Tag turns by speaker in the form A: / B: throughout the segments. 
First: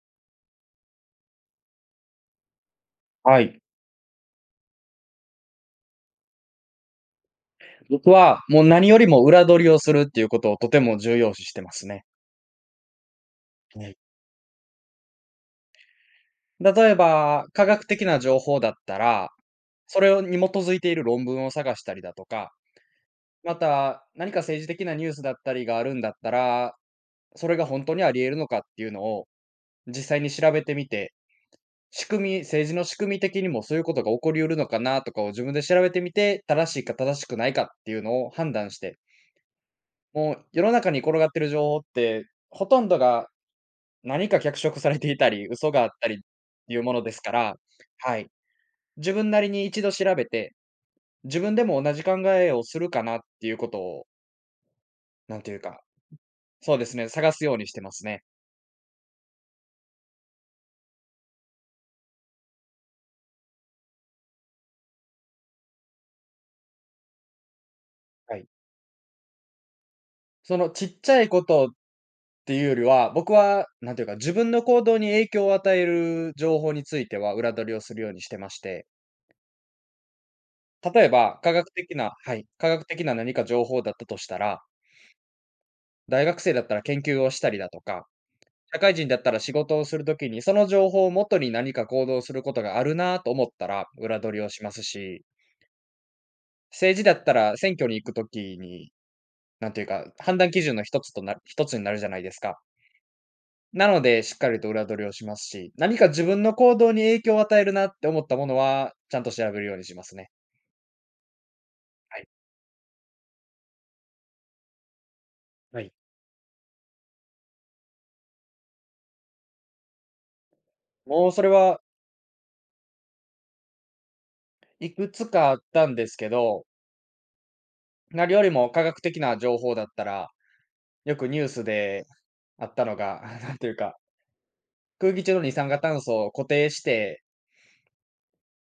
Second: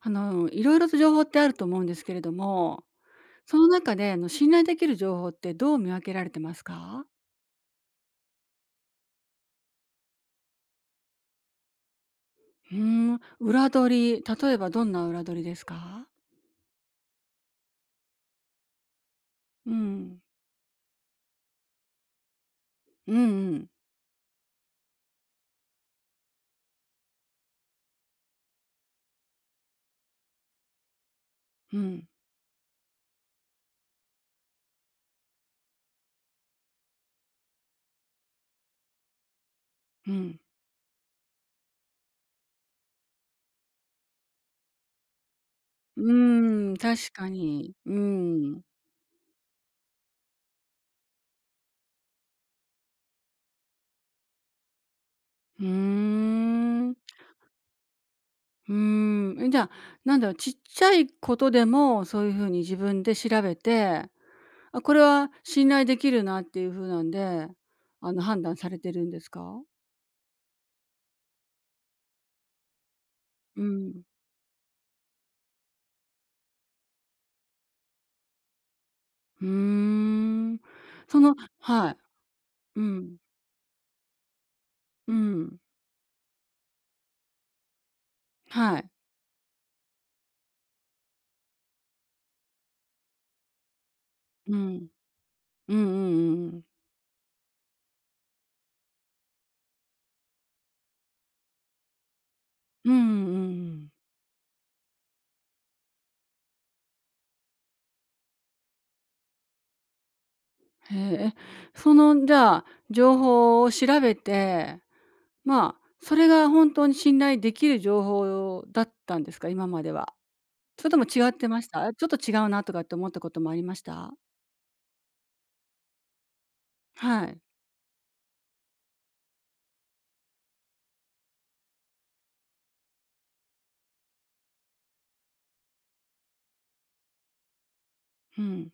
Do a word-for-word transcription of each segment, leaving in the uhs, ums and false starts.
A: あの、いろいろと情報ってあると思うんですけれども、
B: は
A: そ
B: い。
A: の中で、あの、信頼できる情報ってどう見分けられてますか？
B: 僕は、もう何よりも裏取りをするっていうことをとても重要視してますね。
A: うーん、裏
B: はい。
A: 取り、例えばどんな裏取りですか？
B: 例えば、科学的な情報だったら、
A: う
B: それ
A: ん。
B: をに基づいている論文を探したりだとか、
A: うんう
B: ま
A: ん。
B: た何か政治的なニュースだったりがあるんだったら、それが本当にあり得るのかっていうのを実際に調べてみて、
A: うん。
B: 仕組み政治の仕組み的にもそういうことが起こり得るのかなとかを自分で調べてみて、正しいか正しくないかっていうのを判断して、
A: う
B: も
A: ん。
B: う世の中に転がってる情報って、ほとんどが何か脚色されていたり、嘘があっ
A: う
B: たりっ
A: ー
B: て
A: ん、
B: いうもので
A: 確
B: す
A: か
B: から、
A: に。う
B: はい。
A: ん。
B: 自分なりに一度調べて、自分でも同じ考えをするかなっていうことを、なんていう
A: ふ
B: か、
A: ー
B: そうですね、
A: ん。
B: 探すようにしてますね。
A: うーん。え、じゃあ、なんだろう、ちっちゃいことでも、そういうふうに自分で調べて、あ、これは信頼できるなっていうふうなんで、あの、
B: は
A: 判
B: い。
A: 断されてるんですか？
B: そのちっちゃいことっていうよりは、僕
A: う
B: は、なんて
A: ん。
B: いうか、自分の行動に影響を与える情報については裏取りをするようにしてまして、
A: うーん。
B: 例え
A: その
B: ば科学
A: は
B: 的
A: い。
B: なはい、科
A: う
B: 学的な
A: ん。
B: 何か情報だったとしたら、
A: うん。
B: 大学生だったら研究をしたりだとか
A: は
B: 社
A: い。
B: 会人だったら仕事をするときに、その情報をもとに何か行動することがあるなと思ったら、裏取りを
A: う
B: します
A: ん。
B: し、
A: うんうんうんうん。
B: 政治だったら選挙に行くときに、なんていうか、判断基準の一つとな一つになるじゃないですか。
A: うんうんう
B: な
A: ん。
B: ので、しっかりと裏取りをしますし、何か自分の行動に影響を与えるなって思ったものは、ちゃんと調べるようにしますね。
A: へえ。え、そ
B: は
A: の、
B: い。
A: じゃあ、情報を調べて、まあ、
B: はい。
A: それが本当に信頼できる情報だったんですか？今までは。それとも
B: も
A: 違
B: う
A: っ
B: そ
A: て
B: れ
A: まし
B: は
A: た？ちょっと違うなとかって思ったこともありました？
B: いくつかあったんですけど、
A: はい。
B: 何よりも科学的な情報だったら、よくニュースであったのが、なんていうか、空気中の二酸化炭素を固定して、
A: うん。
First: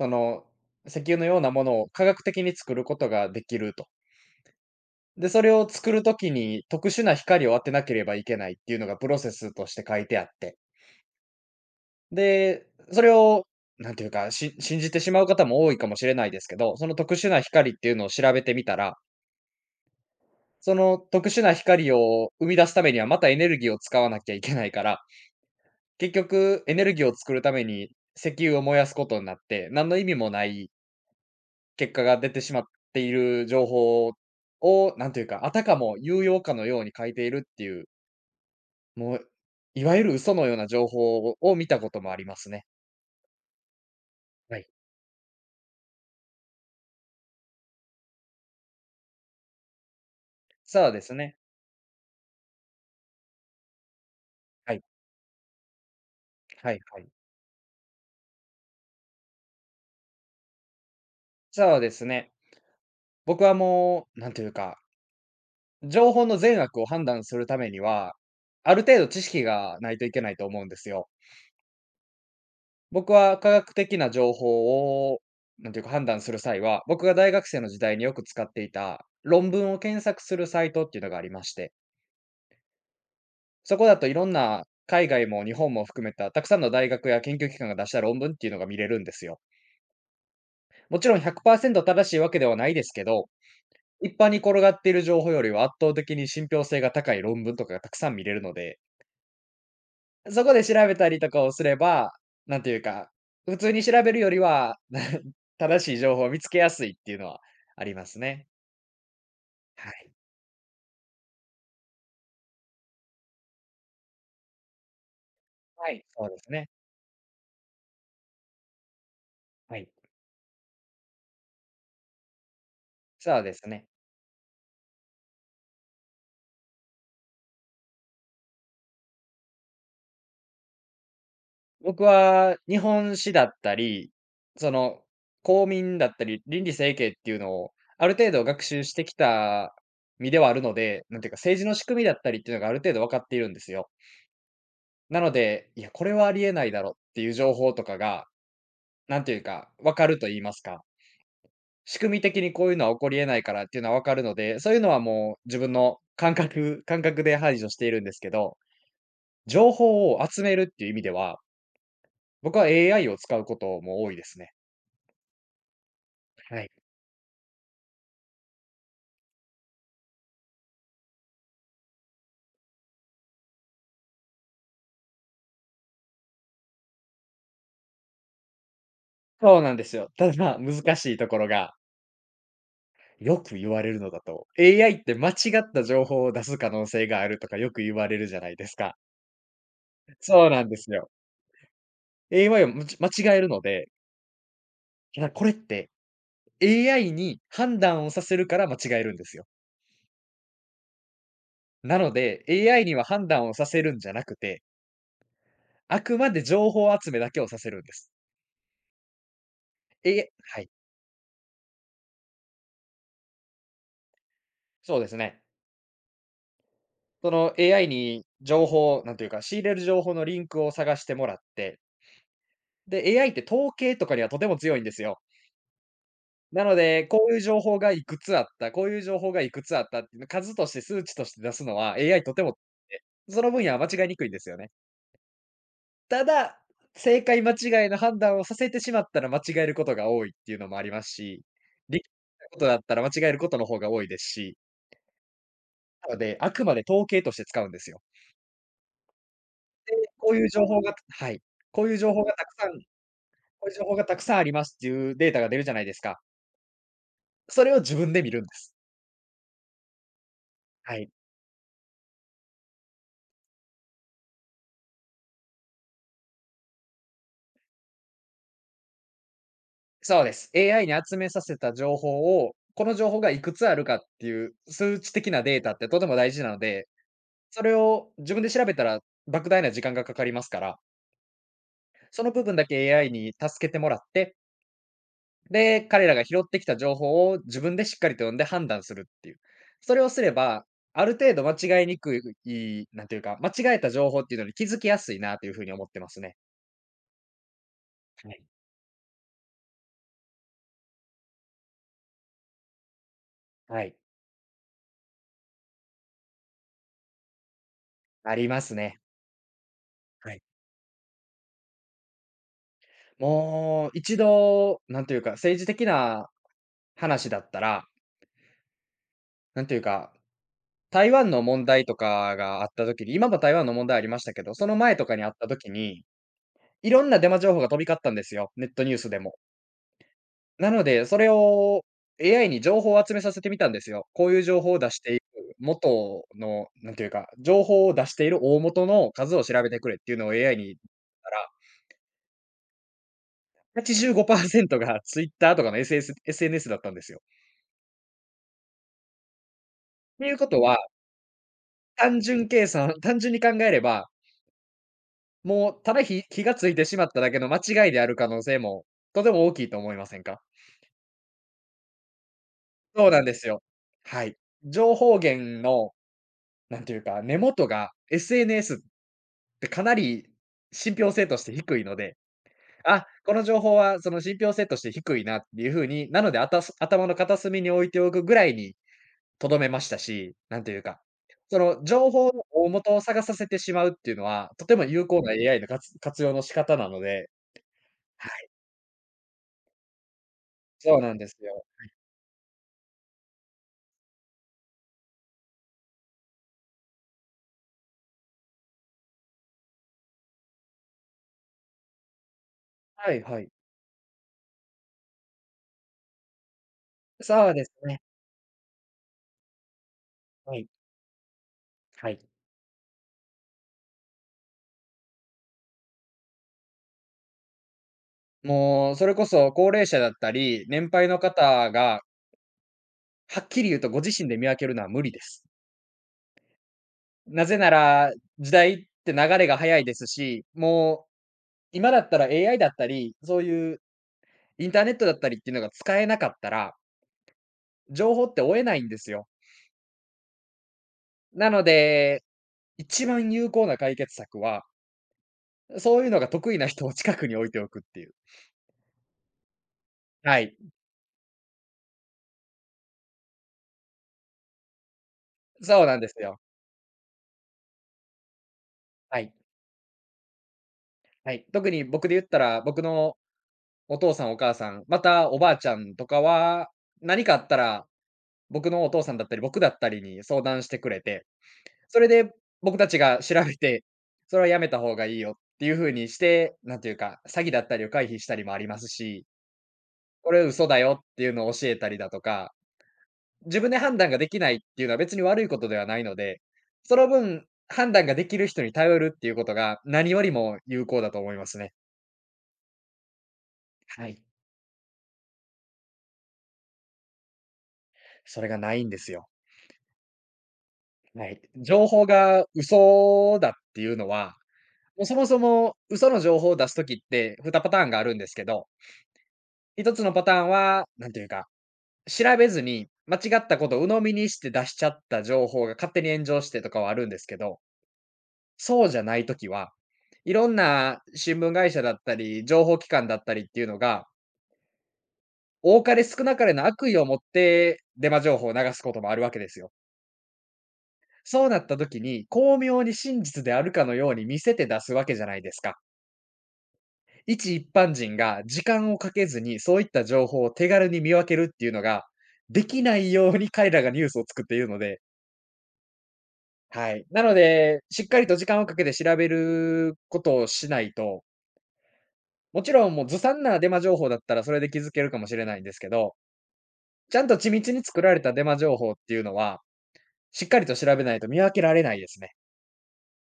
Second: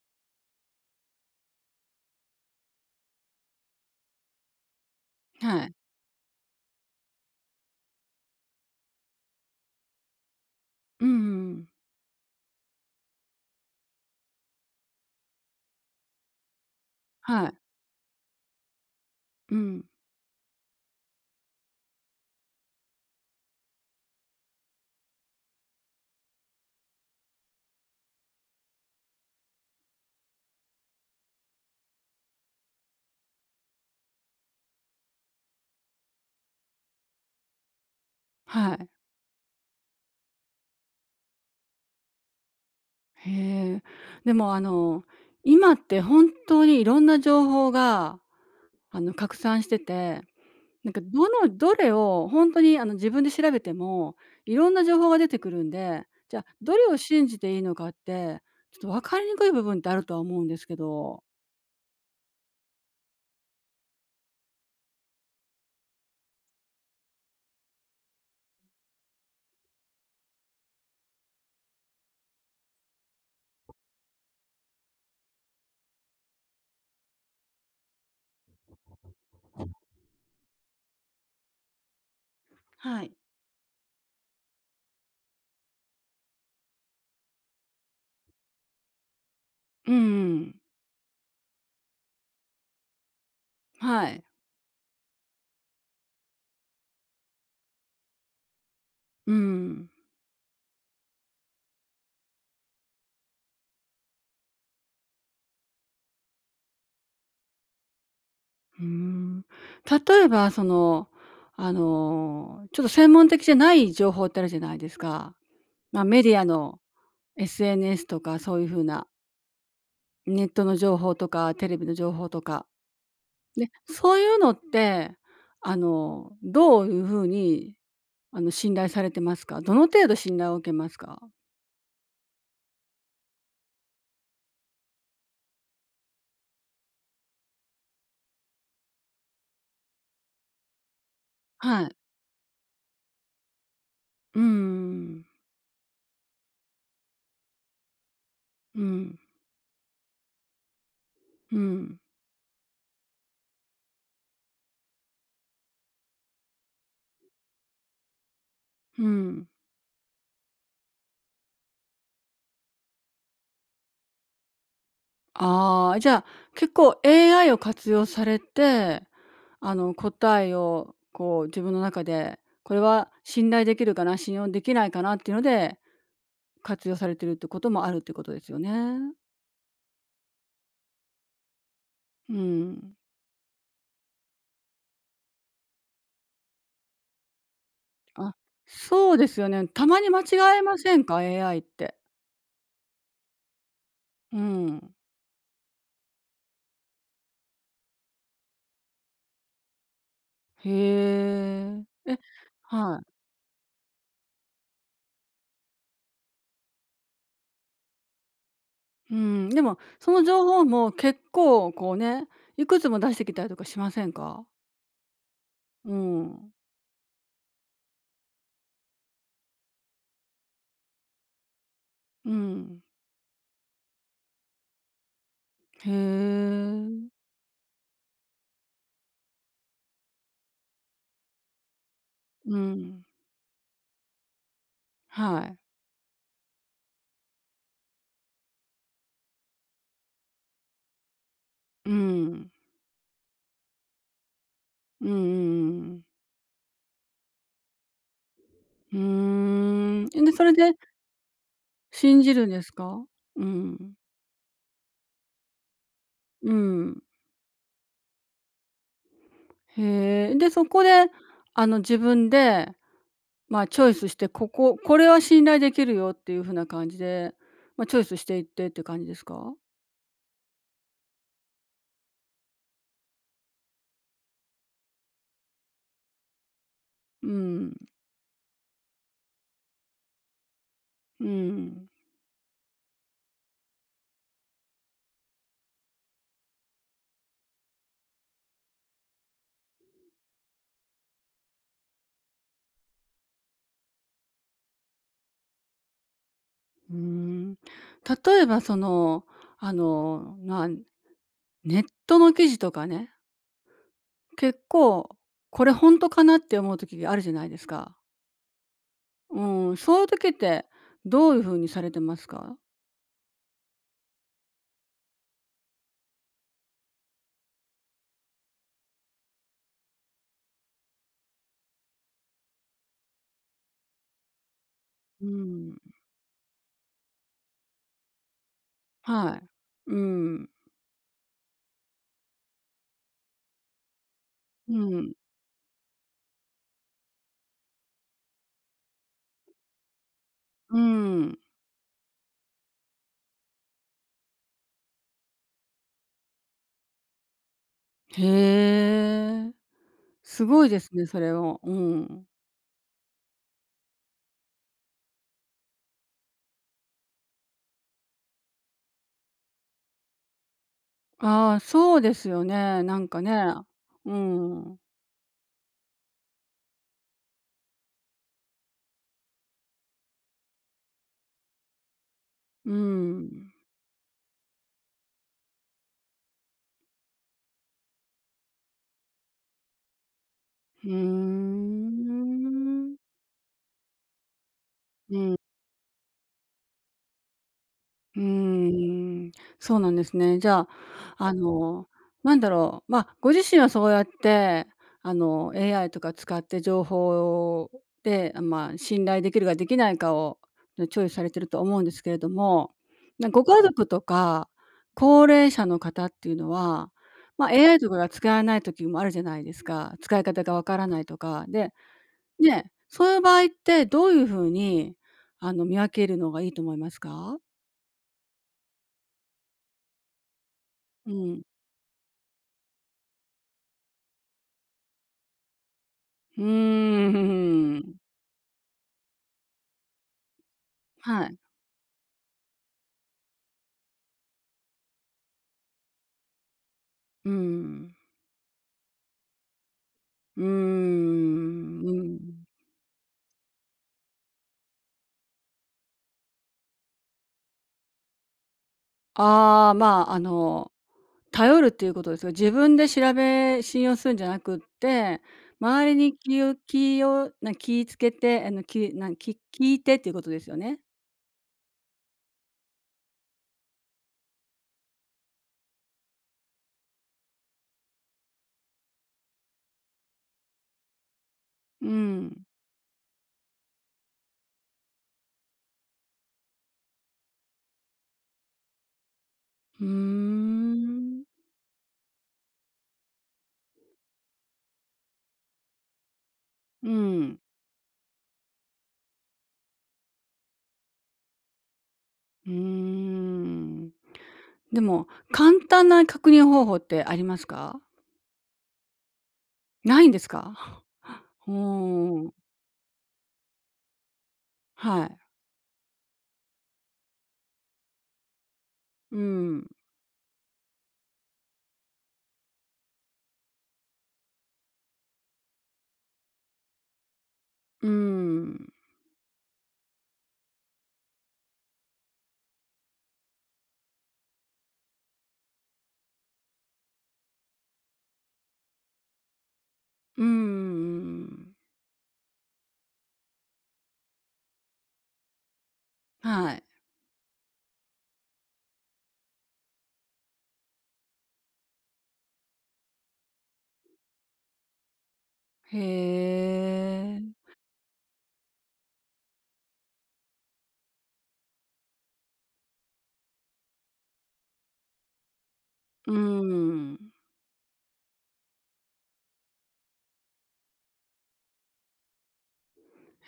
B: その、石油のようなものを科学的に作ることができると。で、それ
A: は
B: を
A: い。
B: 作るときに特殊な光を当てなければいけないっていうのがプロセスとして書いてあって。
A: うんうんうん。
B: で、それを、なんていうか、し信じてしまう方も多いかもしれないですけど、その特殊な
A: はい。
B: 光っていうのを調べてみたら、
A: うん。
B: その特殊な光を生み出すためには、またエネルギーを使わなきゃいけないから、結局エネルギーを作るために石油を燃やすことになって、何の意味もない結果が出てしまっている情報を、なんというか、あたかも有用かのように書いているっていう、
A: はい。
B: もう、いわゆる嘘のような情報を見たこともありますね。
A: へえ。でも
B: は
A: あ
B: い。
A: の、今って本当にいろんな情報があの、拡散してて、
B: そ
A: な
B: う
A: んか
B: です
A: ど
B: ね。
A: のどれを本当にあの、自分で調べても、いろん
B: はい。
A: な情報が出てくるんで、じゃ、
B: は
A: ど
B: い
A: れを
B: はい。
A: 信じていいのかって、ちょっと分かりにくい部分ってあるとは思うんですけど。
B: そうですね。僕はもう、なんというか、情報の善悪を判断するためには、ある程度知識がないといけないと思うんですよ。僕は科学的な情報を、なんていうか判断する際は、僕が大学生の時代によく使っていた論文を検索するサイトっていうのがありまして、
A: はい。
B: そこだといろんな海外も日本も含めたたくさんの大学や研究機関が出した論文っていうのが見れるんですよ。
A: うん
B: もちろんひゃくパーセント正しいわけではないですけど、
A: は
B: 一
A: い。
B: 般に転がっている情報よりは圧倒的に信憑性が高い論文とかがたくさん見れるので、
A: うん。
B: そこで調べたりとかをすれば、なんていうか、普通に調べるよりは、正しい情報を見つけやすいっていうのはありますね。
A: うーん。
B: はい。
A: 例えばその、あの、ちょっと専門的じゃない情報ってあるじゃないですか。
B: は
A: まあ、
B: い。
A: メ
B: そう
A: デ
B: で
A: ィア
B: すね。
A: の エスエヌエス とかそういうふうな、
B: はい。
A: ネットの情報とかテレビの情報とか、
B: そうで
A: で、
B: すね。
A: そういうのって、あの、どういうふうに、あの、信頼されてますか？どの程度信頼を受けますか？
B: 僕は日本史だったり、その、公民だったり、倫理整形っていうのをある程度学習してきた身ではあるので、なんていうか、政治の
A: は
B: 仕
A: い。
B: 組みだったりっていうのがある程度分かっているんですよ。
A: うー
B: な
A: ん、
B: ので、いや、これはありえないだろうっていう情報とかが、
A: うん、
B: なんていうか、分かると言いますか。
A: う
B: 仕
A: ん、
B: 組み的にこういうのは起こり得ないからっていうのは分かるので、そういうのはもう自分の感覚 感覚で排除しているんですけど、
A: うん。
B: 情報を集めるっていう意味では、僕は エーアイ を使うことも多いですね。
A: ああ、じゃあ、
B: はい。
A: 結構 エーアイ を活用されて、あの、答えをこう自分の中で、これは信頼できるかな、信用できないかなっていうので、活用されてるってこともあるってことですよね。
B: そうなんですよ。ただ、難しいところが、
A: うん。
B: よく言われるのだと、エーアイ って間違った情報を出す可能性があるとかよく言われる
A: あ、
B: じゃないですか。
A: そうですよね。たまに間
B: そう
A: 違え
B: なんで
A: ま
B: す
A: せん
B: よ。
A: か？エーアイ って。
B: エーアイ をむち間違えるので、
A: うん。
B: いや、これって エーアイ に判断をさせるから間違えるんですよ。
A: へ
B: なの
A: え。え、
B: で、エーアイ に
A: は
B: は
A: い。
B: 判断をさせるんじゃなくて、あくまで情報集めだけをさせるんです。
A: うん、でも、その
B: え
A: 情
B: は
A: 報
B: い。
A: も結構こうね、いくつも出してきたりとかしませんか？
B: そうですね。
A: うん。
B: その エーアイ に情報、なんていうか、仕入れる情報のリンクを探してもらって、
A: うん。
B: で、エーアイ って統計とかにはとても強いんですよ。
A: へ
B: なので、
A: え。
B: こういう情報がいくつあった、こういう情報がいくつあったっていうの数として数値として出すのは エーアイ とて
A: う
B: も、
A: ん。
B: その分野は間違いにくいんですよね。
A: はい。
B: ただ、正解間違いの判断をさせてしまったら間違えることが多いっていうのもありますし、
A: う
B: 理きな
A: ん。
B: ことだったら間違えることの方が多いですし、
A: うんうんうんうん。
B: なので、あくまで統計として使うんですよ。
A: う
B: で、
A: ーん。で、
B: こう
A: そ
B: いう
A: れ
B: 情
A: で
B: 報がはい。こういう情
A: 信
B: 報が
A: じ
B: た
A: るん
B: く
A: で
B: さ
A: す
B: んこ
A: か？う
B: ういう情
A: ん。
B: 報がたくさんありますっていうデータが出るじゃないですか。
A: うん。
B: それを自分で見るんです。
A: へえ。で、そこ
B: は
A: で、
B: い。
A: あの、自分でま、あチョイスして、こここれは信頼できるよっていう風な感じで、まあ、チョイスしていってって感じですか？
B: そうです。エーアイ に集めさせた情報を、この情報がいくつあるかっていう数値的なデータってとても大事なので、
A: う
B: そ
A: ん、
B: れを自分で調べたら莫大な時間がかかりますから
A: うん、
B: その部分だけ エーアイ に助けてもらって、で、彼らが拾ってきた情報を自分でしっかりと読んで判断するっていう。それをすれば、ある程度間違いにくい、なんていうか、間違えた情報っていうのに気づきやすいなというふうに思ってますね。
A: うーん。
B: は
A: 例
B: い。
A: えばその、あの、まあ、ネットの記事とかね、
B: はい。
A: 結構これほんとかなって思う時があるじゃないですか。
B: ありますね。
A: うーん、そういう時っ
B: はい。
A: てどういう風にされてますか？
B: もう一度、なんていうか、政治的な話だったら、なんていうか、台湾の問題とかがあった時に、今も台湾の問題ありましたけど、その前とかに
A: う
B: あった時
A: ん、
B: に、いろんなデマ情報が飛び交ったんですよ、ネットニュースでも。
A: はい。うん、
B: なので、それを エーアイ に情報を集めさせてみたんですよ。こういう情報を
A: う
B: 出し
A: ん、
B: ている元の、なんていうか、情報を出している大元の数を調べてくれっていうのを エーアイ に
A: う
B: た
A: ん。
B: ら、はちじゅうごパーセントが Twitter とかの SS エスエヌエス だったんですよ。
A: へえ、
B: っていう
A: す
B: こと
A: ごい
B: は、
A: ですね、それを。う
B: 単
A: ん。
B: 純計算単純に考えれば、もうただ火火がついてしまっただけの間違いである可能性もとても大きいと思いませんか？
A: ああ、そうですよね、なん
B: そう
A: か
B: なんで
A: ね。
B: すよ。
A: う
B: はい。
A: ん。
B: 情報源の、なんていうか、根元が エスエヌエス で、かなり信憑性として低いので、
A: う
B: あ、この
A: ん。
B: 情報はその信憑性として低いなっていう風に、なので、あたす頭の片隅に置いておくぐらいにとどめましたし、なんという
A: うー
B: か、その情報の大元
A: ん。
B: を探させてしまうっていうのは、とても有
A: う
B: 効な
A: ん。
B: エーアイ の活活用の仕方なので、
A: う
B: はい、
A: ーん、そうなんですね。じゃあ、
B: そうなんで
A: あ
B: すよ。
A: の、なんだろう、まあ、ご自身はそうやって、あの、エーアイ とか使って情報で、あまあ、信頼できるかできないかを、ねチョイスされてると思うんですけれども、
B: はい
A: な
B: は
A: ご
B: い。
A: 家族とか高齢者の方っていうのは、ま
B: そ
A: あ、
B: うです
A: エーアイ とか
B: ね。
A: が使えない時もあるじゃないですか。使い方が
B: は
A: わ
B: い、
A: からないとか。で、
B: はい。
A: ね、そういう場合ってどういう風に、あの、見分けるのがいいと思いますか？
B: もうそれこそ高齢者だったり、年配
A: う
B: の
A: ん。
B: 方がはっきり言うとご自身で見分けるのは無理です。
A: うー
B: なぜな
A: ん。
B: ら、時代って流れが早いですし、もう
A: はい。
B: 今だったら エーアイ だったり、そういうインターネットだったりっていうのが使えなかったら、
A: うん。
B: 情報って追えないんですよ。
A: うー
B: なの
A: ん、う
B: で、
A: ん。
B: 一番有効な解決策は、そういうのが得意な人を近くに置いておくっていう。
A: ああ、まあ、あ
B: はい。
A: の、頼るっていうことですよ。自分で調べ信用するんじゃなくって、
B: そ
A: 周
B: う
A: り
B: なんです
A: に
B: よ。
A: 気を気をな気つけて、あの、きなん
B: は
A: き
B: い。
A: 聞いてっていうことですよね。
B: はい。特に僕で言ったら、僕のお父さんお母さん、またおばあちゃんとかは、何かあったら、僕のお父さんだったり、僕だったりに相談してくれて、
A: う
B: それで
A: ん。
B: 僕たちが調べて、それはやめた方がいいよっていう風にして、なんていうか、詐欺だったりを回避したりもありますし、
A: うー
B: これ嘘だよって
A: ん。
B: いうのを教えたりだとか、自分で判断ができないっていうのは別に悪いことではないので、
A: う
B: その
A: ん。
B: 分、判断ができる人に頼るっていうことが何よりも有効だと思いますね。
A: うーん。
B: はい。
A: でも、簡単な確認方法ってありますか？
B: それがないんですよ。
A: ないんですか？
B: はい。
A: う
B: 情報
A: ーん。
B: が嘘だっていうのは、も
A: は
B: うそ
A: い。
B: もそも嘘の情報を出すときってにパターンがあるんですけど、
A: うん。
B: ひとつのパターンは、なんていうか調べずに、間違ったことを鵜呑みにして出しちゃった情報が勝手に炎上してとかはあるんですけど、
A: うーん。
B: そうじゃないときは、いろんな新聞会社だったり、情報機関だったりっていうのが、多かれ少なかれの悪意を持ってデマ情報を流すこともあるわけですよ。
A: うん
B: そう
A: ん。
B: なった時に、巧妙に真実であるかのように見せて出すわけじゃないですか。
A: はい。
B: 一一般人が時間をかけずに、そういった情報を手軽に見分けるっていうのが、できないように彼らがニュースを作っているので、
A: へ
B: はい。なの
A: え。
B: で、しっかりと時間をかけて調べることをしないと、もちろんもうずさんなデマ情報だったらそれで気づけるかもしれないんですけ
A: う
B: ど、
A: ーん。
B: ちゃんと緻密に作られたデマ情報っていうのは、しっかりと調べないと見分けられないですね。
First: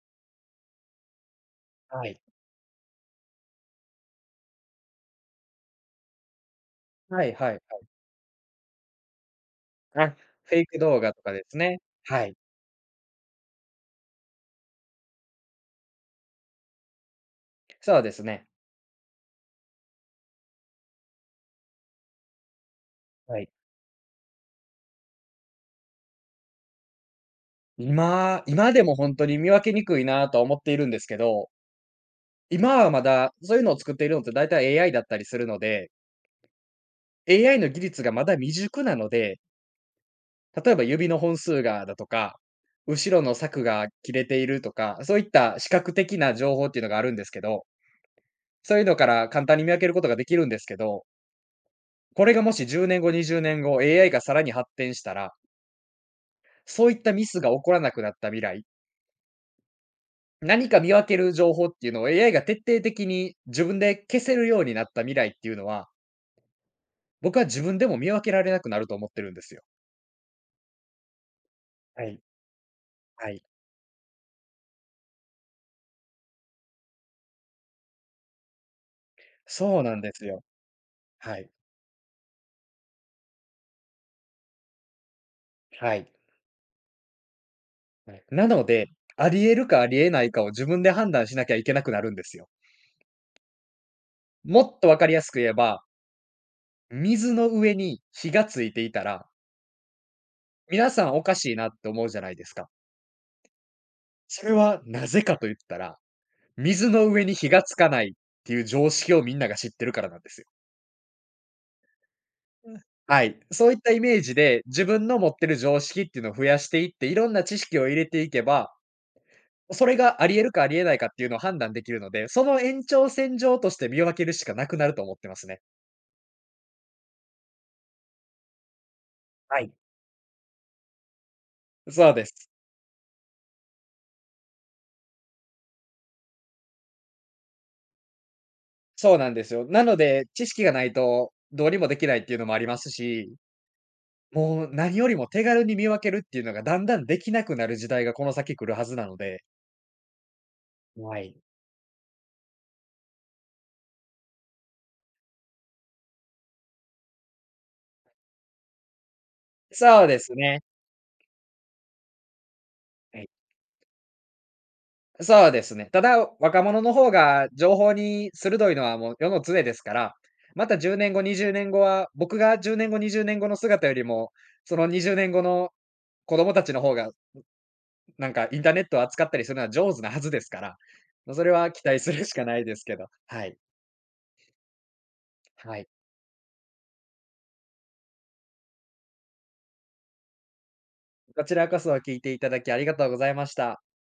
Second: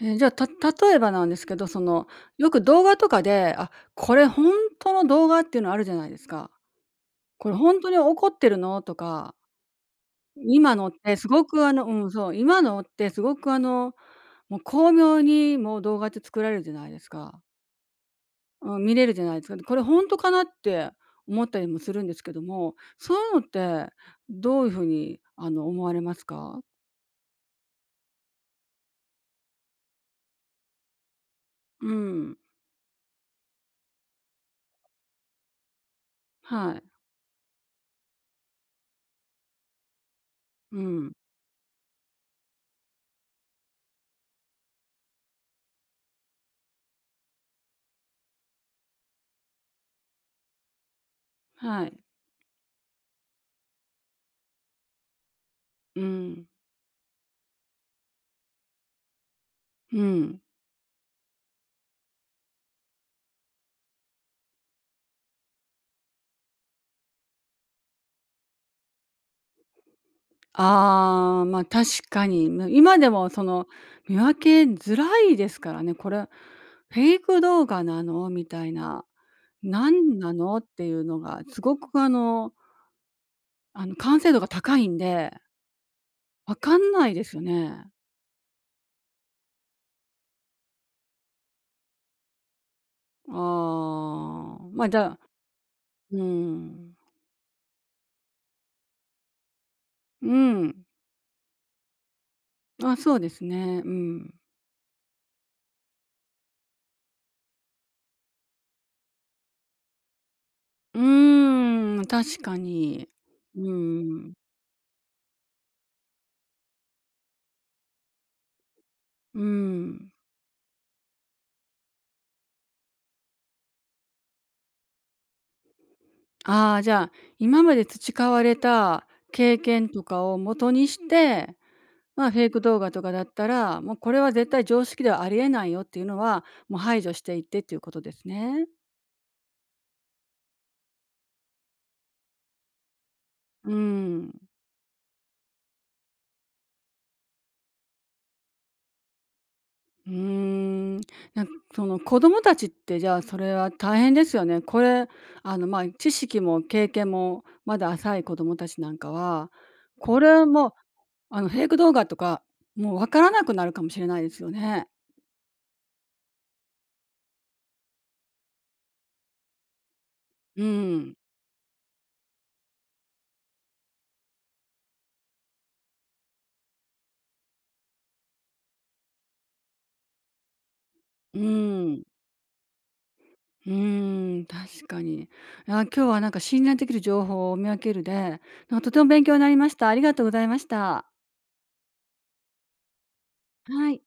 A: え、じゃあ、た例えばなんですけど、そ
B: は
A: の、
B: い。
A: よく動画とかで、あ、これほんとの動画っていうのあるじゃないですか。
B: はい
A: こ
B: はい
A: れ
B: はい。
A: ほんとに怒ってるの？とか、
B: あ、フェイ
A: 今
B: ク
A: のっ
B: 動画
A: て
B: と
A: す
B: か
A: ご
B: です
A: くあ
B: ね。
A: のうん、
B: は
A: そ
B: い。
A: う、今のってすごくあの、もう巧妙にもう動画って作られるじゃないですか。
B: そうですね。
A: うん、見れるじゃないですか。これ本当かなって思ったりもするんですけども、そういうの
B: は
A: っ
B: い。
A: てどういう風に、あの、思われますか？
B: 今今でも本当に見分けにくいなとは思っているんですけど、
A: うん、
B: 今はまだそういうのを作っているのってだいたい エーアイ だったりするので、
A: はい、
B: エーアイ の技術がまだ未熟なので、例え
A: う
B: ば指
A: ん、
B: の本数がだとか、後ろの柵が切れているとか、そういった視覚的な情報っていうのがあるんですけど、そういうのから簡単に見分けることができるんですけど、
A: はい、
B: これがもしじゅうねんご、にじゅうねんご、エーアイ がさらに発展したら、
A: うん、
B: そういったミスが起こらなくなった未来、
A: うん。
B: 何か見分ける情報っていうのを エーアイ が徹底的に自分で消せるようになった未来っていうのは、僕は自分でも見分けられなくなると思ってるんですよ。
A: ああ、ま、確
B: はい、
A: かに、ま、今でも
B: は
A: そ
B: い。
A: の、見分けづらいですからね、これフェイク動画なの？みたいな、
B: そう
A: な
B: なんで
A: ん
B: す
A: な
B: よ。
A: の？っていうの
B: は
A: が
B: い、
A: すごくあのあの、完成度が高いんで、
B: はい。
A: わかんないですよね。
B: はい。なので、あり得るかあり得ないかを自分で判断しなきゃいけなくなるんですよ。
A: あ
B: も
A: あ、
B: っ
A: ま、
B: と
A: あじ
B: 分
A: ゃ
B: かり
A: あ
B: やすく言えば、
A: うん。
B: 水の上に火がついていたら、
A: うん。
B: 皆さんおかしいなって思うじゃないですか。
A: あ、そうですね。うん。
B: それはなぜかと言ったら、水の上に火がつかないっていう常識をみんなが知ってるからなんですよ。
A: うーん、確か
B: うん。
A: に。
B: はい。
A: う
B: そういったイメー
A: ん、
B: ジで、自分の持ってる常識っていうのを増やしていって、いろんな知識を入れていけば、
A: う
B: それ
A: ん。
B: があり得るかあり得ないかっていうのを判断できるので、その延長線上として見分けるしかなくなると思ってますね。
A: ああ、じゃあ、今まで培われた経
B: はい。
A: 験とかを元にして、
B: そうで
A: まあ、フェ
B: す。
A: イク動画とかだったら、もうこれは絶対常識ではありえないよっていうのは、もう排除していってっていうことですね。
B: そうなんですよ。なので、知識がないとどうにもできないっていうのもありますし、
A: うん。
B: もう何よりも手軽に見分けるっていうのがだんだんできなくなる時代がこの先来るはずなので。
A: うーん、
B: はい。
A: なんかその子供たちってじゃあそれは大変ですよね。これあの、ま、知識も経験もまだ浅い子供たちなんかは、
B: そう
A: こ
B: です
A: れ
B: ね。
A: もあの、フェイク動画とか、もうわ
B: は
A: か
B: い。
A: らなくなるかもしれないですよね。
B: そうですね。ただ、若者の方が情報に鋭いのはもう世の常ですから、
A: う
B: また10年
A: ん。
B: 後、にじゅうねんごは、僕がじゅうねんご、にじゅうねんごの姿よりも、そのにじゅうねんごの子供たちの方がなんかインターネットを扱ったりするのは上手なはずですから、ま、
A: う
B: それは期待
A: ん。
B: するしかないですけど、はい、
A: うん、確かに。
B: は
A: あ、今
B: い。
A: 日はなんか信頼できる情報を見分けるで、なんかとても勉強になりました。ありがとうございました。
B: こちらこそ聞いていただきありがとうございました。
A: はい。